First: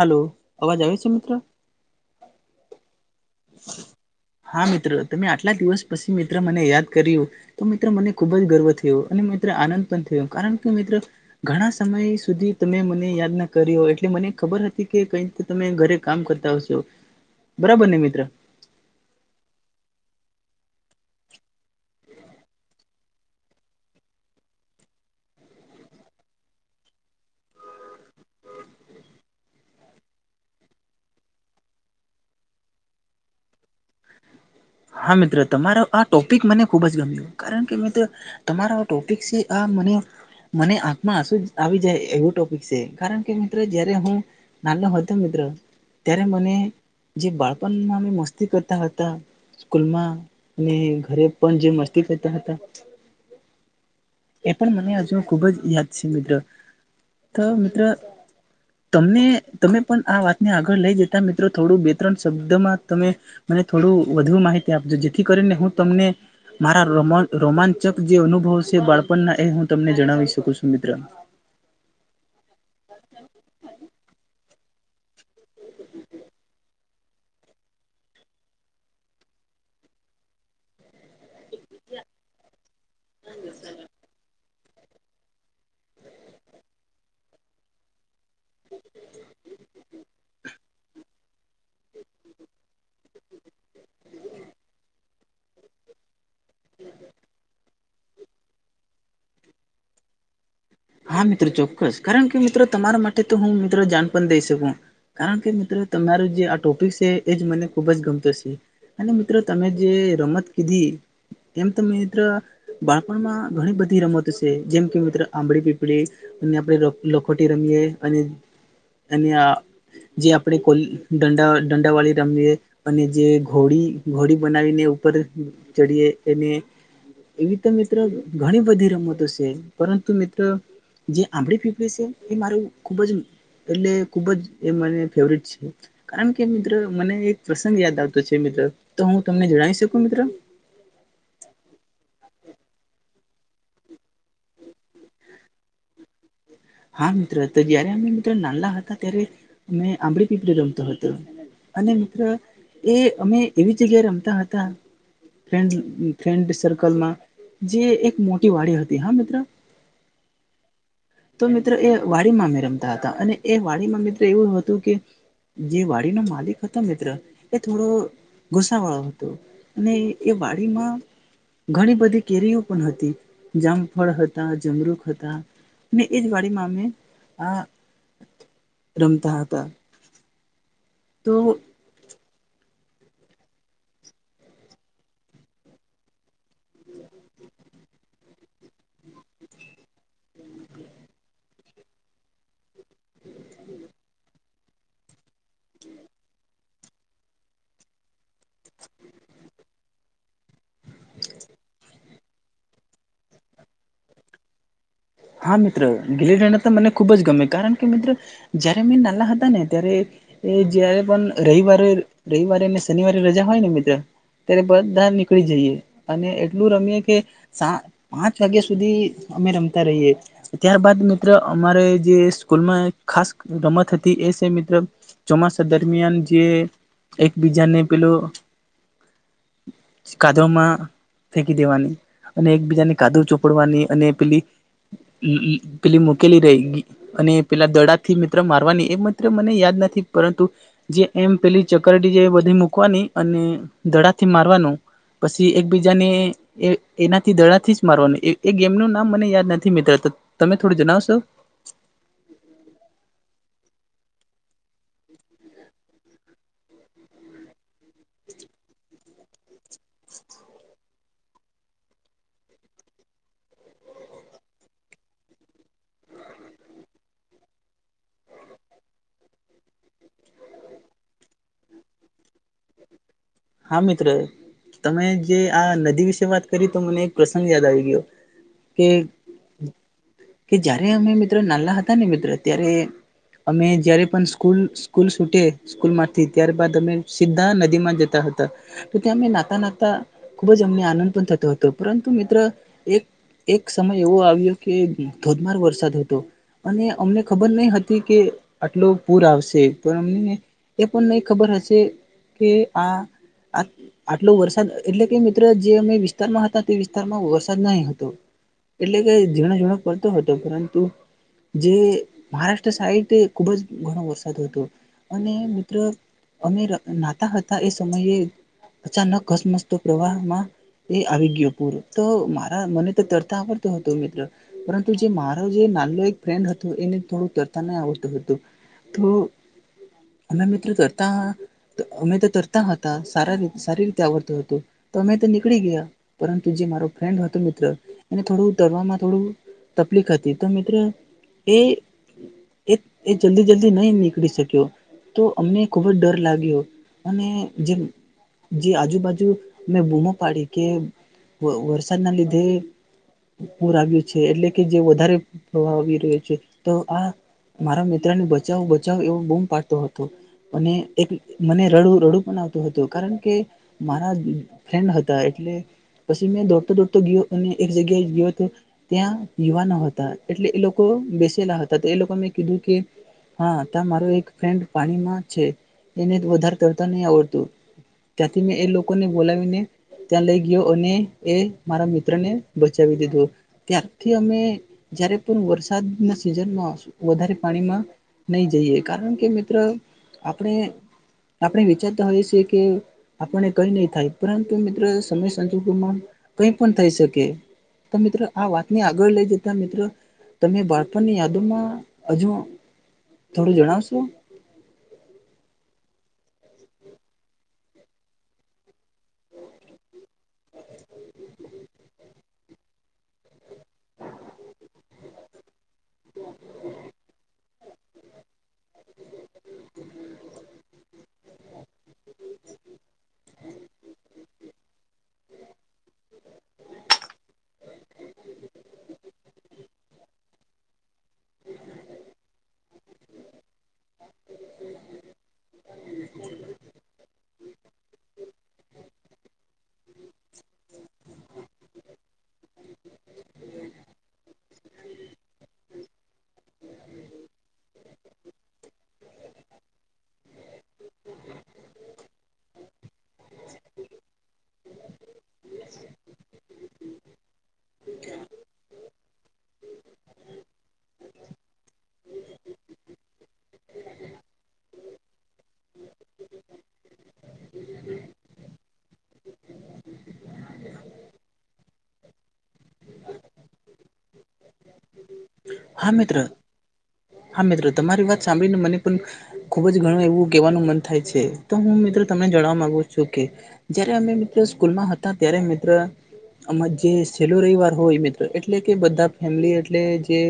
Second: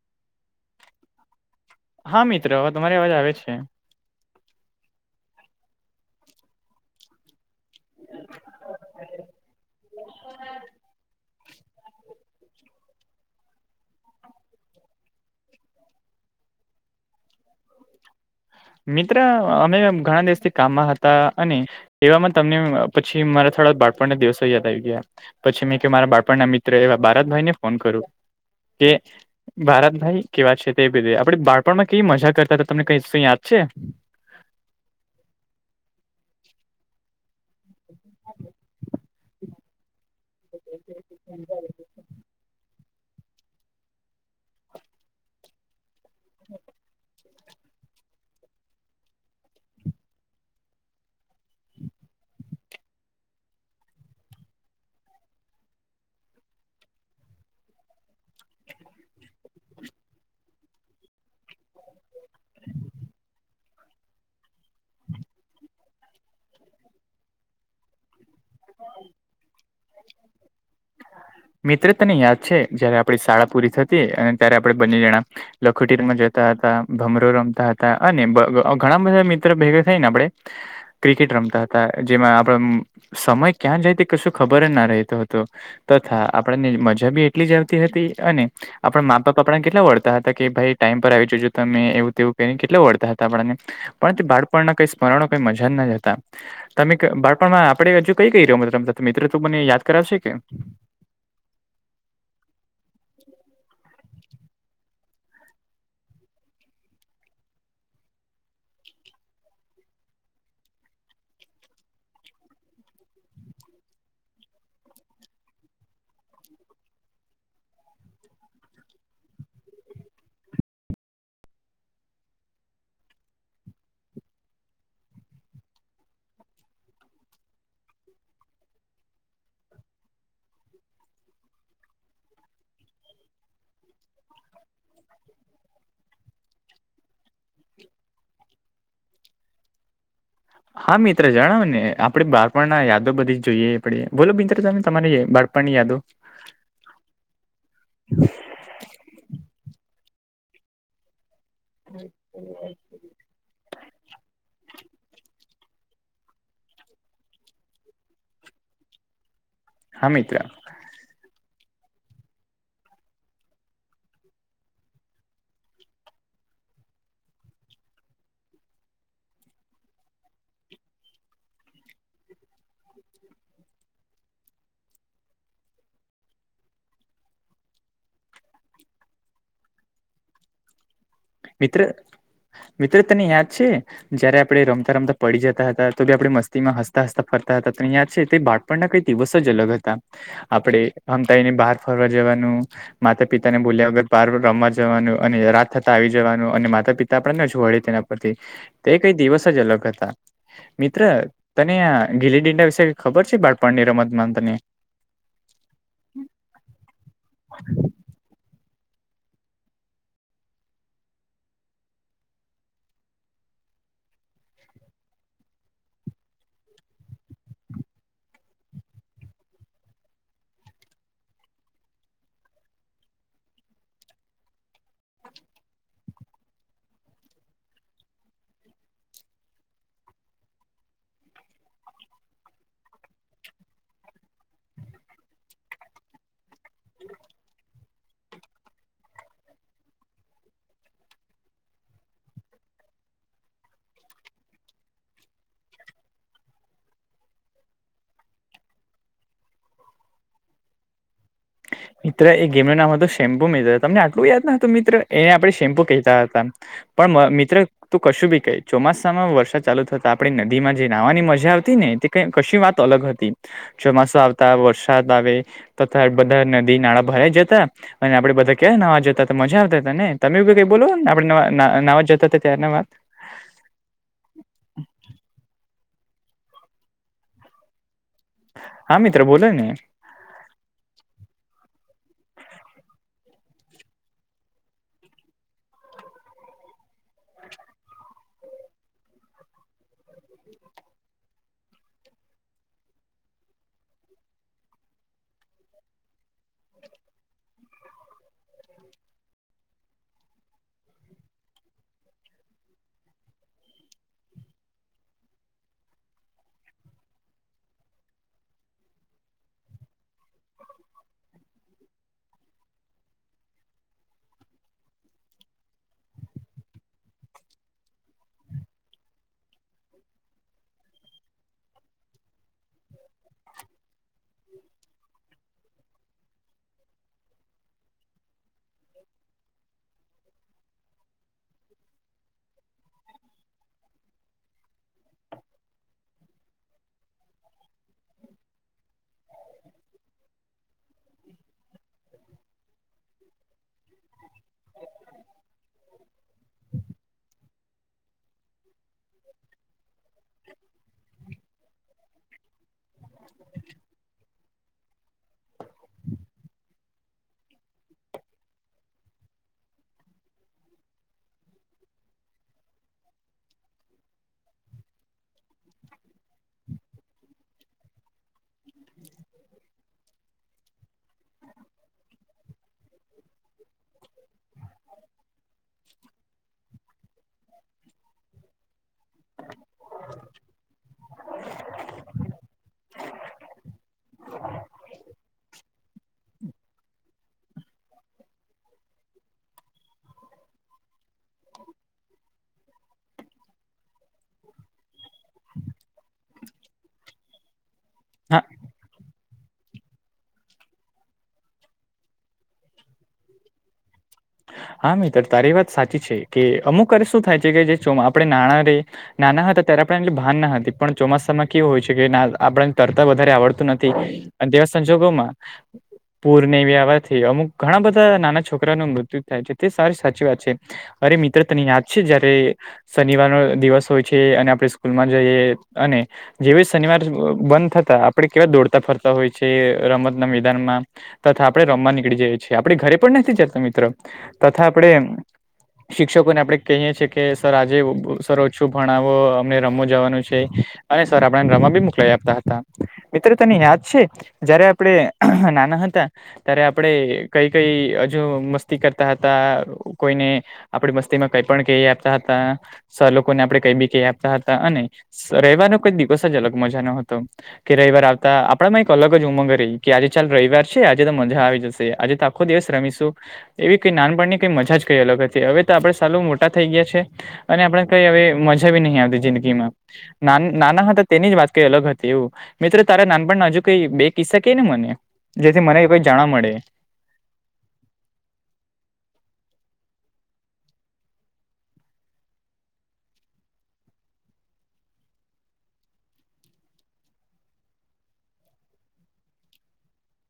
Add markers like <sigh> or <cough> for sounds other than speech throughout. Hello, અવાજ આવે છે મિત્ર? હા, મિત્ર હવે તમારી અવાજ આવે છે. હા, મિત્ર તમે આટલા દિવસ પછી મિત્ર મને યાદ કર્યું. તો મિત્ર મને ખુબ જ ગર્વ થયો, અને મિત્ર આનંદ પણ થયો, કારણ કે મિત્ર ઘણા સમય સુધી તમે મને યાદ ના કર્યો. એટલે મને ખબર હતી કે કઈ તો તમે ઘરે કામ કરતા હશો બરાબર ને મિત્ર? મિત્ર અમે ઘણા દિવસથી કામમાં હતા અને એવામાં તમને પછી મારા થોડા બાળપણના દિવસો યાદ આવી ગયા. પછી મેં કે મારા બાપણના મિત્ર એવા બારતભાઈને ફોન કરું કે ભારતભાઈ કેવા છે તે બેધે આપણે બાળપણમાં કેવી મજા કરતા હતા તમને કઈ શું યાદ છે? હા મિત્ર તમારો આ ટોપિક મને ખુબ જ ગમ્યું કારણ કે મિત્રો તમારો ટોપિક છે આ મને મને આંખમાં આસુ આવી જાય એવું ટોપિક છે. કારણ કે મિત્રો જયારે હું નાનો હતો મિત્રો ત્યારે મને જે બાળપણમાં અમે મસ્તી કરતા હતા. સ્કૂલમાં ને ઘરે પણ જે મસ્તી કરતા હતા. એ પણ મને હજુ ખુબ જ યાદ છે મિત્રો તો મિત્રો તમને તમે પણ આ વાતને આગળ લઈ જતા મિત્રો થોડું ત્રણ શબ્દમાં તમે મને થોડું વધુ માહિતી આપજો જેથી કરીને હું તમને મારા રોમાંચક જે અનુભવ છે બાળપણના એ હું તમને જણાવી શકું છું મિત્ર. મિત્ર તને યાદ છે જયારે આપણી શાળા પૂરી થતી અને ત્યારે આપણે બંને જણા લખોટી રમવા જતા હતા ભમરો રમતા હતા અને ઘણા બધા મિત્ર ભેગા થાય ને આપણે ક્રિકેટ રમતા હતા જેમાં આપણ સમય ક્યાં કશું ખબર જ ના રહેતો હતો આપણને મજા બી એટલી આવતી હતી. અને આપણા મા બાપા આપણે કેટલા વળતા હતા કે ભાઈ ટાઈમ પર આવી જજો તમે એવું તેવું ક કેટલા વળતા હતા આપણને પણ તે બાળપણના કંઈ સ્મરણો કઈ મજા જ હતા. તમે બાળપણમાં આપણે હજુ કઈ કઈ રમત રમતા હતા મિત્રો તો મને યાદ કરાવશે કે? હા મિત્રો ચોક્કસ કારણ કે તમારા માટે તો હું મિત્રો જાણ દઈ શકું. કારણ મિત્રો તમારું જે આ ટોપિક છે મને ખુબ જ ગમતો છે. અને મિત્રો તમે જે રમત કીધી એમ તમે મિત્ર બાળપણમાં ઘણી બધી રમતો છે જેમ કે મિત્ર આંબડી પીપળી અને આપણે લખોટી રમીએ અને એન્ય જે આપણે કો દંડા દંડાવાળી રમીએ અને જે ઘોડી ઘોડી બનાવીને ઉપર ચડીએ એને એવી તો મિત્ર ઘણી બધી રમતો છે પરંતુ મિત્રો જે આંબડી પીપડી છે એ મારું ખુબ જ એટલે ખુબ જ એ મને ફેવરટ છે. કારણ કે મિત્ર મને એક પ્રસંગ યાદ આવતો છે મિત્ર તો હું તમને જણાવી શકું મિત્ર? હા મિત્ર જણાવોને આપે બાળપણના યાદો બધી જ જોઈએ આપણે બોલો મિત્ર તમે તમારી બાળ બાળપણની યાદો હા મિત્રો તો જયારે અમે મિત્રો નાનલા હતા ત્યારે અમે આંબડી પીપળી રમતો હતો. અને મિત્ર એ અમે એવી જગ્યાએ રમતા હતા. ફન્ ફ્રેન્ડ સર્કલમાં જે એક મોટી વાડી હતી હા મિત્રો હા મિત્ર. તો મિત્રો એ વાડી અમે રમતા હતા અને એ વાડીમાં મિત્ર એવું હતું કે જે વાડીનો માલિક હતો મિત્ર એ થોડો ગુસા વાળો હતો. અને એ વાડીમાં ઘણી બધી કેરીઓ પણ હતી જામ ફળ હતા જમરૂક હતા. એ જ વાડીમાં અમે આ રમતા હતા. તો મિત્ર મિત્ર તને યાદ છે. જયારે આપણે રમતા રમતા પડી જતા હતા તો બી આપણે મસ્તીમાં હસતા હસતા ફરતા હતા યાદ છે તે બા આપણના કાંઈ દિવસ જ અલગ હતા. આપણે <unintelligible> બહાર ફરવા જવાનું માતા પિતા ને બોલ્યા વગર બહાર રમવા જવાનું, અને રાત થતા આવી જ વાનું. અને માતા-પિતા પણ ના છોડે તેના પરથી. તે કંઈ દિવસ જ અલગ હતા. મિત્ર તને આ ગીલી-દંડા વિશે ખબર છે બાળપણની રમતમાં તને. હા મિત્ર. ગીલી-દંડા તો મને ખૂબ જ ગમે. કારણ કે, મિત્ર જયારે અમેં નાના હતા ને ત્યારે એ જયારે પણ રઈવારે, રઈવારે ને શનિવારે રજા હોય ને મિત્ર ત્યારે બધા નીકળી જઈએ. અને એટલું રમીએ કે સા પાંચ વાગ્યા સુધી અમે રમતા રહીએ. ત્યારબાદ મિત્ર અમારે જે સ્કૂલમાં ખાસ રમત હતી એ સે મિત્ર ચોમાસા દરમિયાન જે એકબીજાને પહેલું કાદવામાં ફેંકી દેવાની. અને એકબીજાને કાદવ ચોપડવાની. અને પેલી ઈ-ઈ પેલી મૂકેલી રહેગી. અને પેલા દડા થી મિત્ર મારવાની. એ મિત્ર મને યાદ નથી, પરંતુ જે એમ પેલી ચકરડી જે એ બધી મૂકવાની, અને દડા થી મારવાનું પસી એકબીજાને એ એનાથી દડાથી જ મારવાનું. એ-એ ગેમનું નામ મને યાદ નથ થી મિત્ર. ત તમે થોડું જનાવશો. મિત્ર એ ગેમનું નામ હતું શેમ્પુ મિત્ર. તમને આટલું યાદ નહોતું મિત્ર. એ આપણે શેમ્પુ કહેતા હતા. પણ મ મિત્ર તું કશું ભી કહે, ચોમાસ સામાં વરસાદ ચાલુ થતા આપણે નદીમાં જે નહાવાની મજા આવતી ને તે કાંઈ કશી વાત અલગ હતી. ચોમાસું આવતા વરસાદ આવે, તથા બધા નદી નાળા ભરાઈ જતા અને આપણે બધા કેવા નહાવા જતા તા, મજા આવતા તા ને. તમે બી કંઈ બોલો. આપણે નવા ન નહાવા જતા તા ત્યારના વાત. હા મિત્ર. તમે જે આ નદી વિશે વાત કરી તો મને એક પ્રસંગ યાદ આવી ગયો. હા મિત્ર બોલો ને હા કે-કે જ્યારે અમે મિત્ર નાનલા હતા ને મિત્ર ત્યારે અમે જ્યારે પણ સ્કૂલ-સ્કૂલ છૂટે સ્કૂલમાંથી, ત્યાર બાાદ અમે સીધા નદીમાં જતા હત તા. તો અમે નહાતા-નહાતા ખુબ જ અમને આનંદ પણ થતો હતો. પરંતુ મિત્ર એક એક સમય એવો આવ્યો કે ધોધમાર વરસાદ હતો. અને અમને ખબર નહીં હતી કે આટલો પૂર આવશે. પણ અમને એ પણ નહીં ખબર હશે કે આ <unintelligible> આટલો વરસાદ, એટલે કે મિત્રો જે અમે વિસ્તારમાં હતા તે વિસ્તારમાં વરસાદ નહીં હતો. એટલે કે ઝીણો-ઝીણો પડતો હતો. પરંતુ જે મહારાષ્ટ્ર સાઈડ ખુબ જ ઘણો વરસાદ હતો. અને મિત્ર અમે નહાતા હતા એ સમયે અચાનક ઘસમસતો પ્રવાહમાં એ આવી ગયો પૂરો. તો મારા મને તો તરતા આવડતું હતો મિત્ર. પરંતુ જે મારો જે નાનલો એક ફ્રેન્ડ હતો એને થોડું તરતા નહીં આવડતું હતું. તો અમે મિત્રો તરતા, અમે તો તરતા હતા. <inaudible> સારી રીતે આવડતું હતું. તો અમે તો નીકળી ગયા. પરંતુ જે મારો ફ્રેન્ડ હતો મિત્ર. એને થોડું તરવામાં થોડું તકલીફ હતી. તો મિત્ર એ-એ-એ જલ્દી-જલ્દી નહી નીકળી શક્યો. તો અમને ખુબ જ ડર લાગ્યો. અને જેમ જે આજુબાજુ અમેં બૂમો પાડી, કે વ વરસાદના લીધે પૂર આવ્યું છે. એટલે કે જે વધારે પ્રવાહ આવી રહ્યો છે. તો આ મારા મિત્ર ને બચાવ-બચાવ એવો બૂમ પાડતો હતો. અને એક મને રડું રડું પણ આવતું હતું. કારણ કે મારા ફ્રેન્ડ હતા એટલે પછી મેં દોડતો દોડતો ગયો અને એક જગ્યાએ ગયો તે ત્યાં યુવાનો હતા એટલે એ લોકો બેસેલા હતા એ લોકો ન મેં કીધું કે હા તા મારો એક ફ્રેડ પાણીમાં છે એને વધારે તરતા નહી આવડતું ત્યાંથી મેં એ લોકોને બોલાવીને ત્યાં લઈ ગયો અને એ મારા મિત્ર ને બચાવી દીધો ત્યાંથી અમે જયારે પણ વરસાદના સિઝનમાં વધારે પાણીમાં નહી જઈએ કારણ કે મિત્ર આપણે આપણે વિચારતા હોઈએ છીએ કે આપને કઈ નહી થાય પરંતુ મિત્રો સમય સંજોગોમાં કઈ પણ થઈ શકે તો મિત્રો આ વાતને આગળ લઈ જતા મિત્ર તમે બાળપણની યાદોમાં હજુ થોડું જણાવશો હા મિત્ર તારી વાત સાચી છે કે અમુક વારે શું થાય છે કે જે તો આપડે નાણાં રે નાના હતા ત્યારે પણ એટલી ભાન ના હતી પણ ચોમાસામાં કેવું હોય છે કે ન આપણે તરતા વધારે આવડતું નથી અને તેવા સંજોગોમાં પૂરને આવાથી અમુક ઘણા બધા નાના છોકરા ન મૃત્યુ થાય છે તે <unintelligible> સાચી વાત છે અરે મિત્ર તને યાદ છે જયારે શનિવાર નો દિવસ હોય છે અને આપણે સ્કૂલમાં જઈએ અને જેવી શનિવાર બંધ થતા આપણે કેવા દોડતા ફરતા હોય છે રમતના મેદાનમાં તથા આપણે રમવા નીકળી જઈએ છીએ આપડે ઘરે પણ નથી જતા મિત્રો તથા આપણે શિક્ષકોને આપડે કહીએ છીએ કે સર આજે સર ઓછું ભણાવો અમને રમવા જવાનું છે. અને સર આપણેને રમા બી મોકલાઈ આપતા હતા મિત્ર તને યાદ છે. જયારે આપડે અહં નાના હતા ત્યારે આપડે કઈ કઈ હજુ મસ્ત કરતા હતા કોઈને આપડી મસ્તી મા કઈ પણ કહી હકતા હતા. સર લોકો ને આપડણે કઈ બી કઈ હકતા હતા અને <unintelligible> કઈ દિવસ જ અલગ મજા નો હતો. કે રવિવાર આવતા આપણા માં એક અલગ જ ઉમંગ રહી કે આજે ચાલ રવિવાર છે આજે તો મજા આવી જશે આજે તો આખો દિવસ રમીશું એવી કઈ નાનપણની કઈ મજા જ કઈ અલગ હતી હવે તો આપડે સાલું મોટા થઈ ગયા છે. અને આપડે કઈ હવે મજા મજા બી નહી આવતી જિંદગીમાં ના નાના હતા તેની જ વાત કરી અલગ હતી એવું મિત્રો તારા નાનપણના હજુ કઈ બે કિસ્સા કે ને મને જેથી મને કઈ જાણવા મળે હા મિત્ર તમારી વાત સાંભળીને મને પણ ખુબ જ ઘણું એવું કેવાનું મન થાય છે તો હું મિત્ર તમને જાણવા માંગુ છું કે જયારે અમે મિત્ર સ્કૂલમાં હતા ત્યારે મિત્ર આમાં જે છેલ્લો રવિવાર હોય મિત્રો એટલે કે બધા ફેમિલી એટલે જે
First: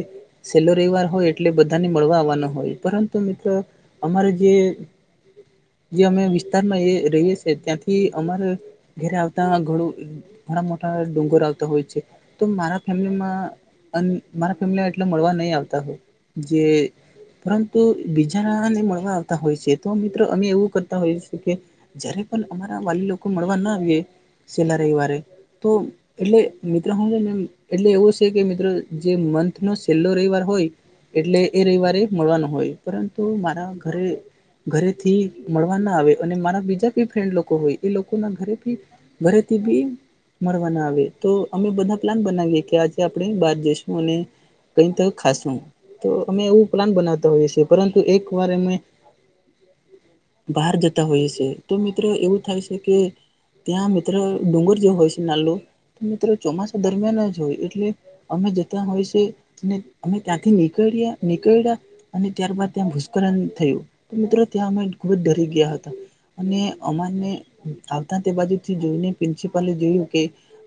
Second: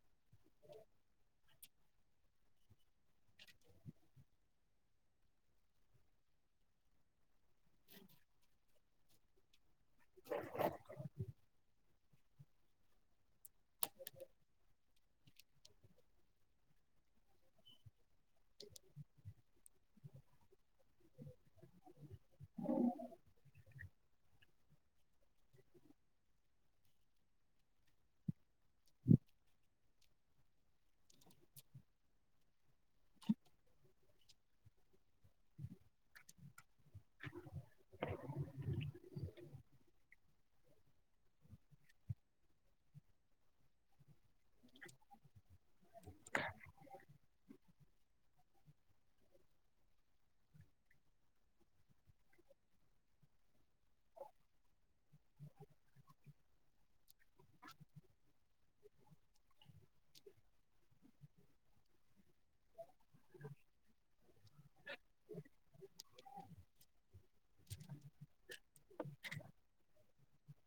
સેલ્લો રવીવાર હોય એ એટલે બધાને મળવા આવવાના હોય પરંતુ મિત્ર અમારે જે જે અમે વિસ્તારમાં રહીએ છેએ ત્યાંથી અમારે ઘરે આવતા ઘડું ઘણા મોટા ડુંગર આવતા હોય છે તો મારા ફેમિલીમાં અને મારા ફેમિલી એટલે મળવા નહી આવતા હોય જે પરંતુ બીજાને મળવા આવતા હોય છે. તો મિત્રો અમે એવું કરતા હોઈએ છીએ કે જયારે પણ અમારા વાલી લોકો મળવા ના આવીએ સેલા રવિવારે તો એટલે મિત્રો હુ એટલે એવું છે કે મિત્રો જે મંથ નો છેલ્લો રવિવાર હોય એટલે એ રવિવારે મળવાનું હોય પરંતુ મારા ઘરે ઘરેથી મળવા ના આવે અને મારા બીજા ભી ફ્રેન્ડ લોકો હોય એ લોકોના ઘરેથી ઘરે થી ભી મળવાના આવે તો અમે બધા પ્લાન બનાવીએ કે આજે આપણે બહાર જઈશું અને કઈ તો ખાશું તો અમે એવું પ્લાન બનાવતા હોઈએ છીએ પરંતુ એક વાર અમે બહાર જતા હોઈ છે તો મિત્રો એવું થાય છે કે ત્યાં મિત્ર ડુંગર જેવુ હોય છે નાલું મિત્રો ચોમાસા દરમિયાન જ હોય એટલે અમે જતા હોય છે અને અમે ત્યાંથી ની કળ્યા નીકડા અને ત્યારબાદ ત્યાં ભૂશક્કરણ થયું મિત્રો ત્યાં અમે ખુબ જ ડરી ગયા હતા. અને અમારને આવતા તે બાજુથી જોઈને પ્રિન્સિપલે જોયું કે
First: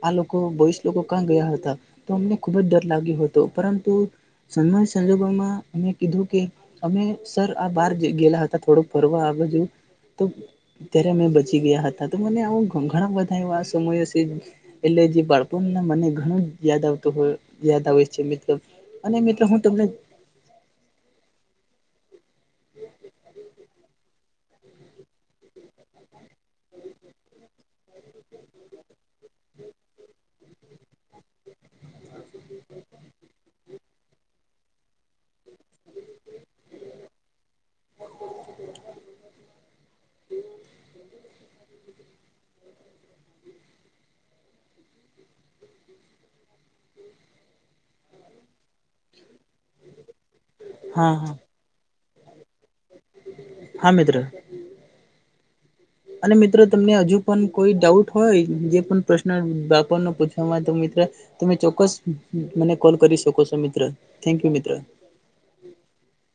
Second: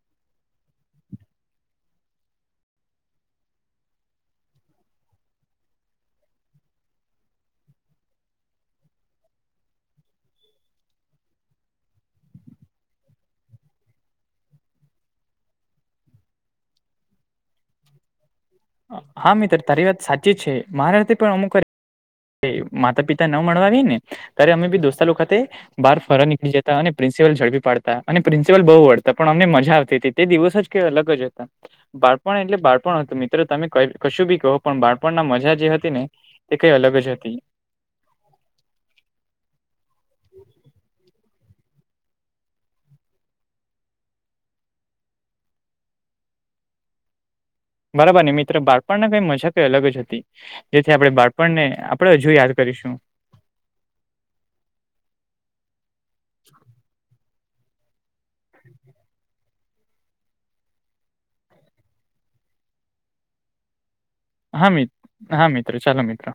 આ લોકો ભયસ લોકો કાં ગયા હતા તો અમને ખુબ જ ડર લાગ્યો હતો પરંતુ <unintelligible> સંજર્ભોમાં અમે કીધું કે અમે સર આ બહાર ગયેલા હતા થોડોક ફરવા આ બાજું તો ત્યારે અમે બચી ગયા હતા તો મને આવો ઘ ઘણા બધા એવા સમય શે એટલે જે બાળપનના મને ઘણું યાદ આવતો હોય યાદ આવે છે મિત્ર. અને મિત્ર હા, હું તમને તારી વાત સાચી છે મારા રીતે પણ અમુક વારી એ માતા પિતા ન મળવા આવી ને ત્યારે અમે ભી દોસ્તા લોકો ખાતે બાર ફરવા નીકળી જતા અને પ્રિન્સિપલ ઝડપી પાડતા હતા અને પ્રિન્સિપલ બહુ વડ તા પણ અમને મજા આવતી હતી તે દિવસો જ કઇ અલગ જ હતા બાળપણ એટલે બાળપણ હતું મિ ત્ર તમે કશું ભી કહો પણ બાળપણ ના મજા જે હતી ને તે કઈ અલગ જ હતી. બરાબર ને મિત્ર બાળપણના કઈ મજા કઈ અલગ જ હતી જેથી હા આપણે હા બાળપણને આ પડણે હજુ યાદ કરીશું. હા મિત્ર. અને મિત્રો તમને હજુ પણ કોઈ ડાઉટ હોય જે પણ પ્રશ્ન <unintelligible> પૂછ વા તો મિત્ર તમે ચોક્કસ મને કોલ કરી શકો છો મિત્ર. થેન્ક યુ હા મિત્ર મિત, હા મિત્ર, ચલો મિત્ર.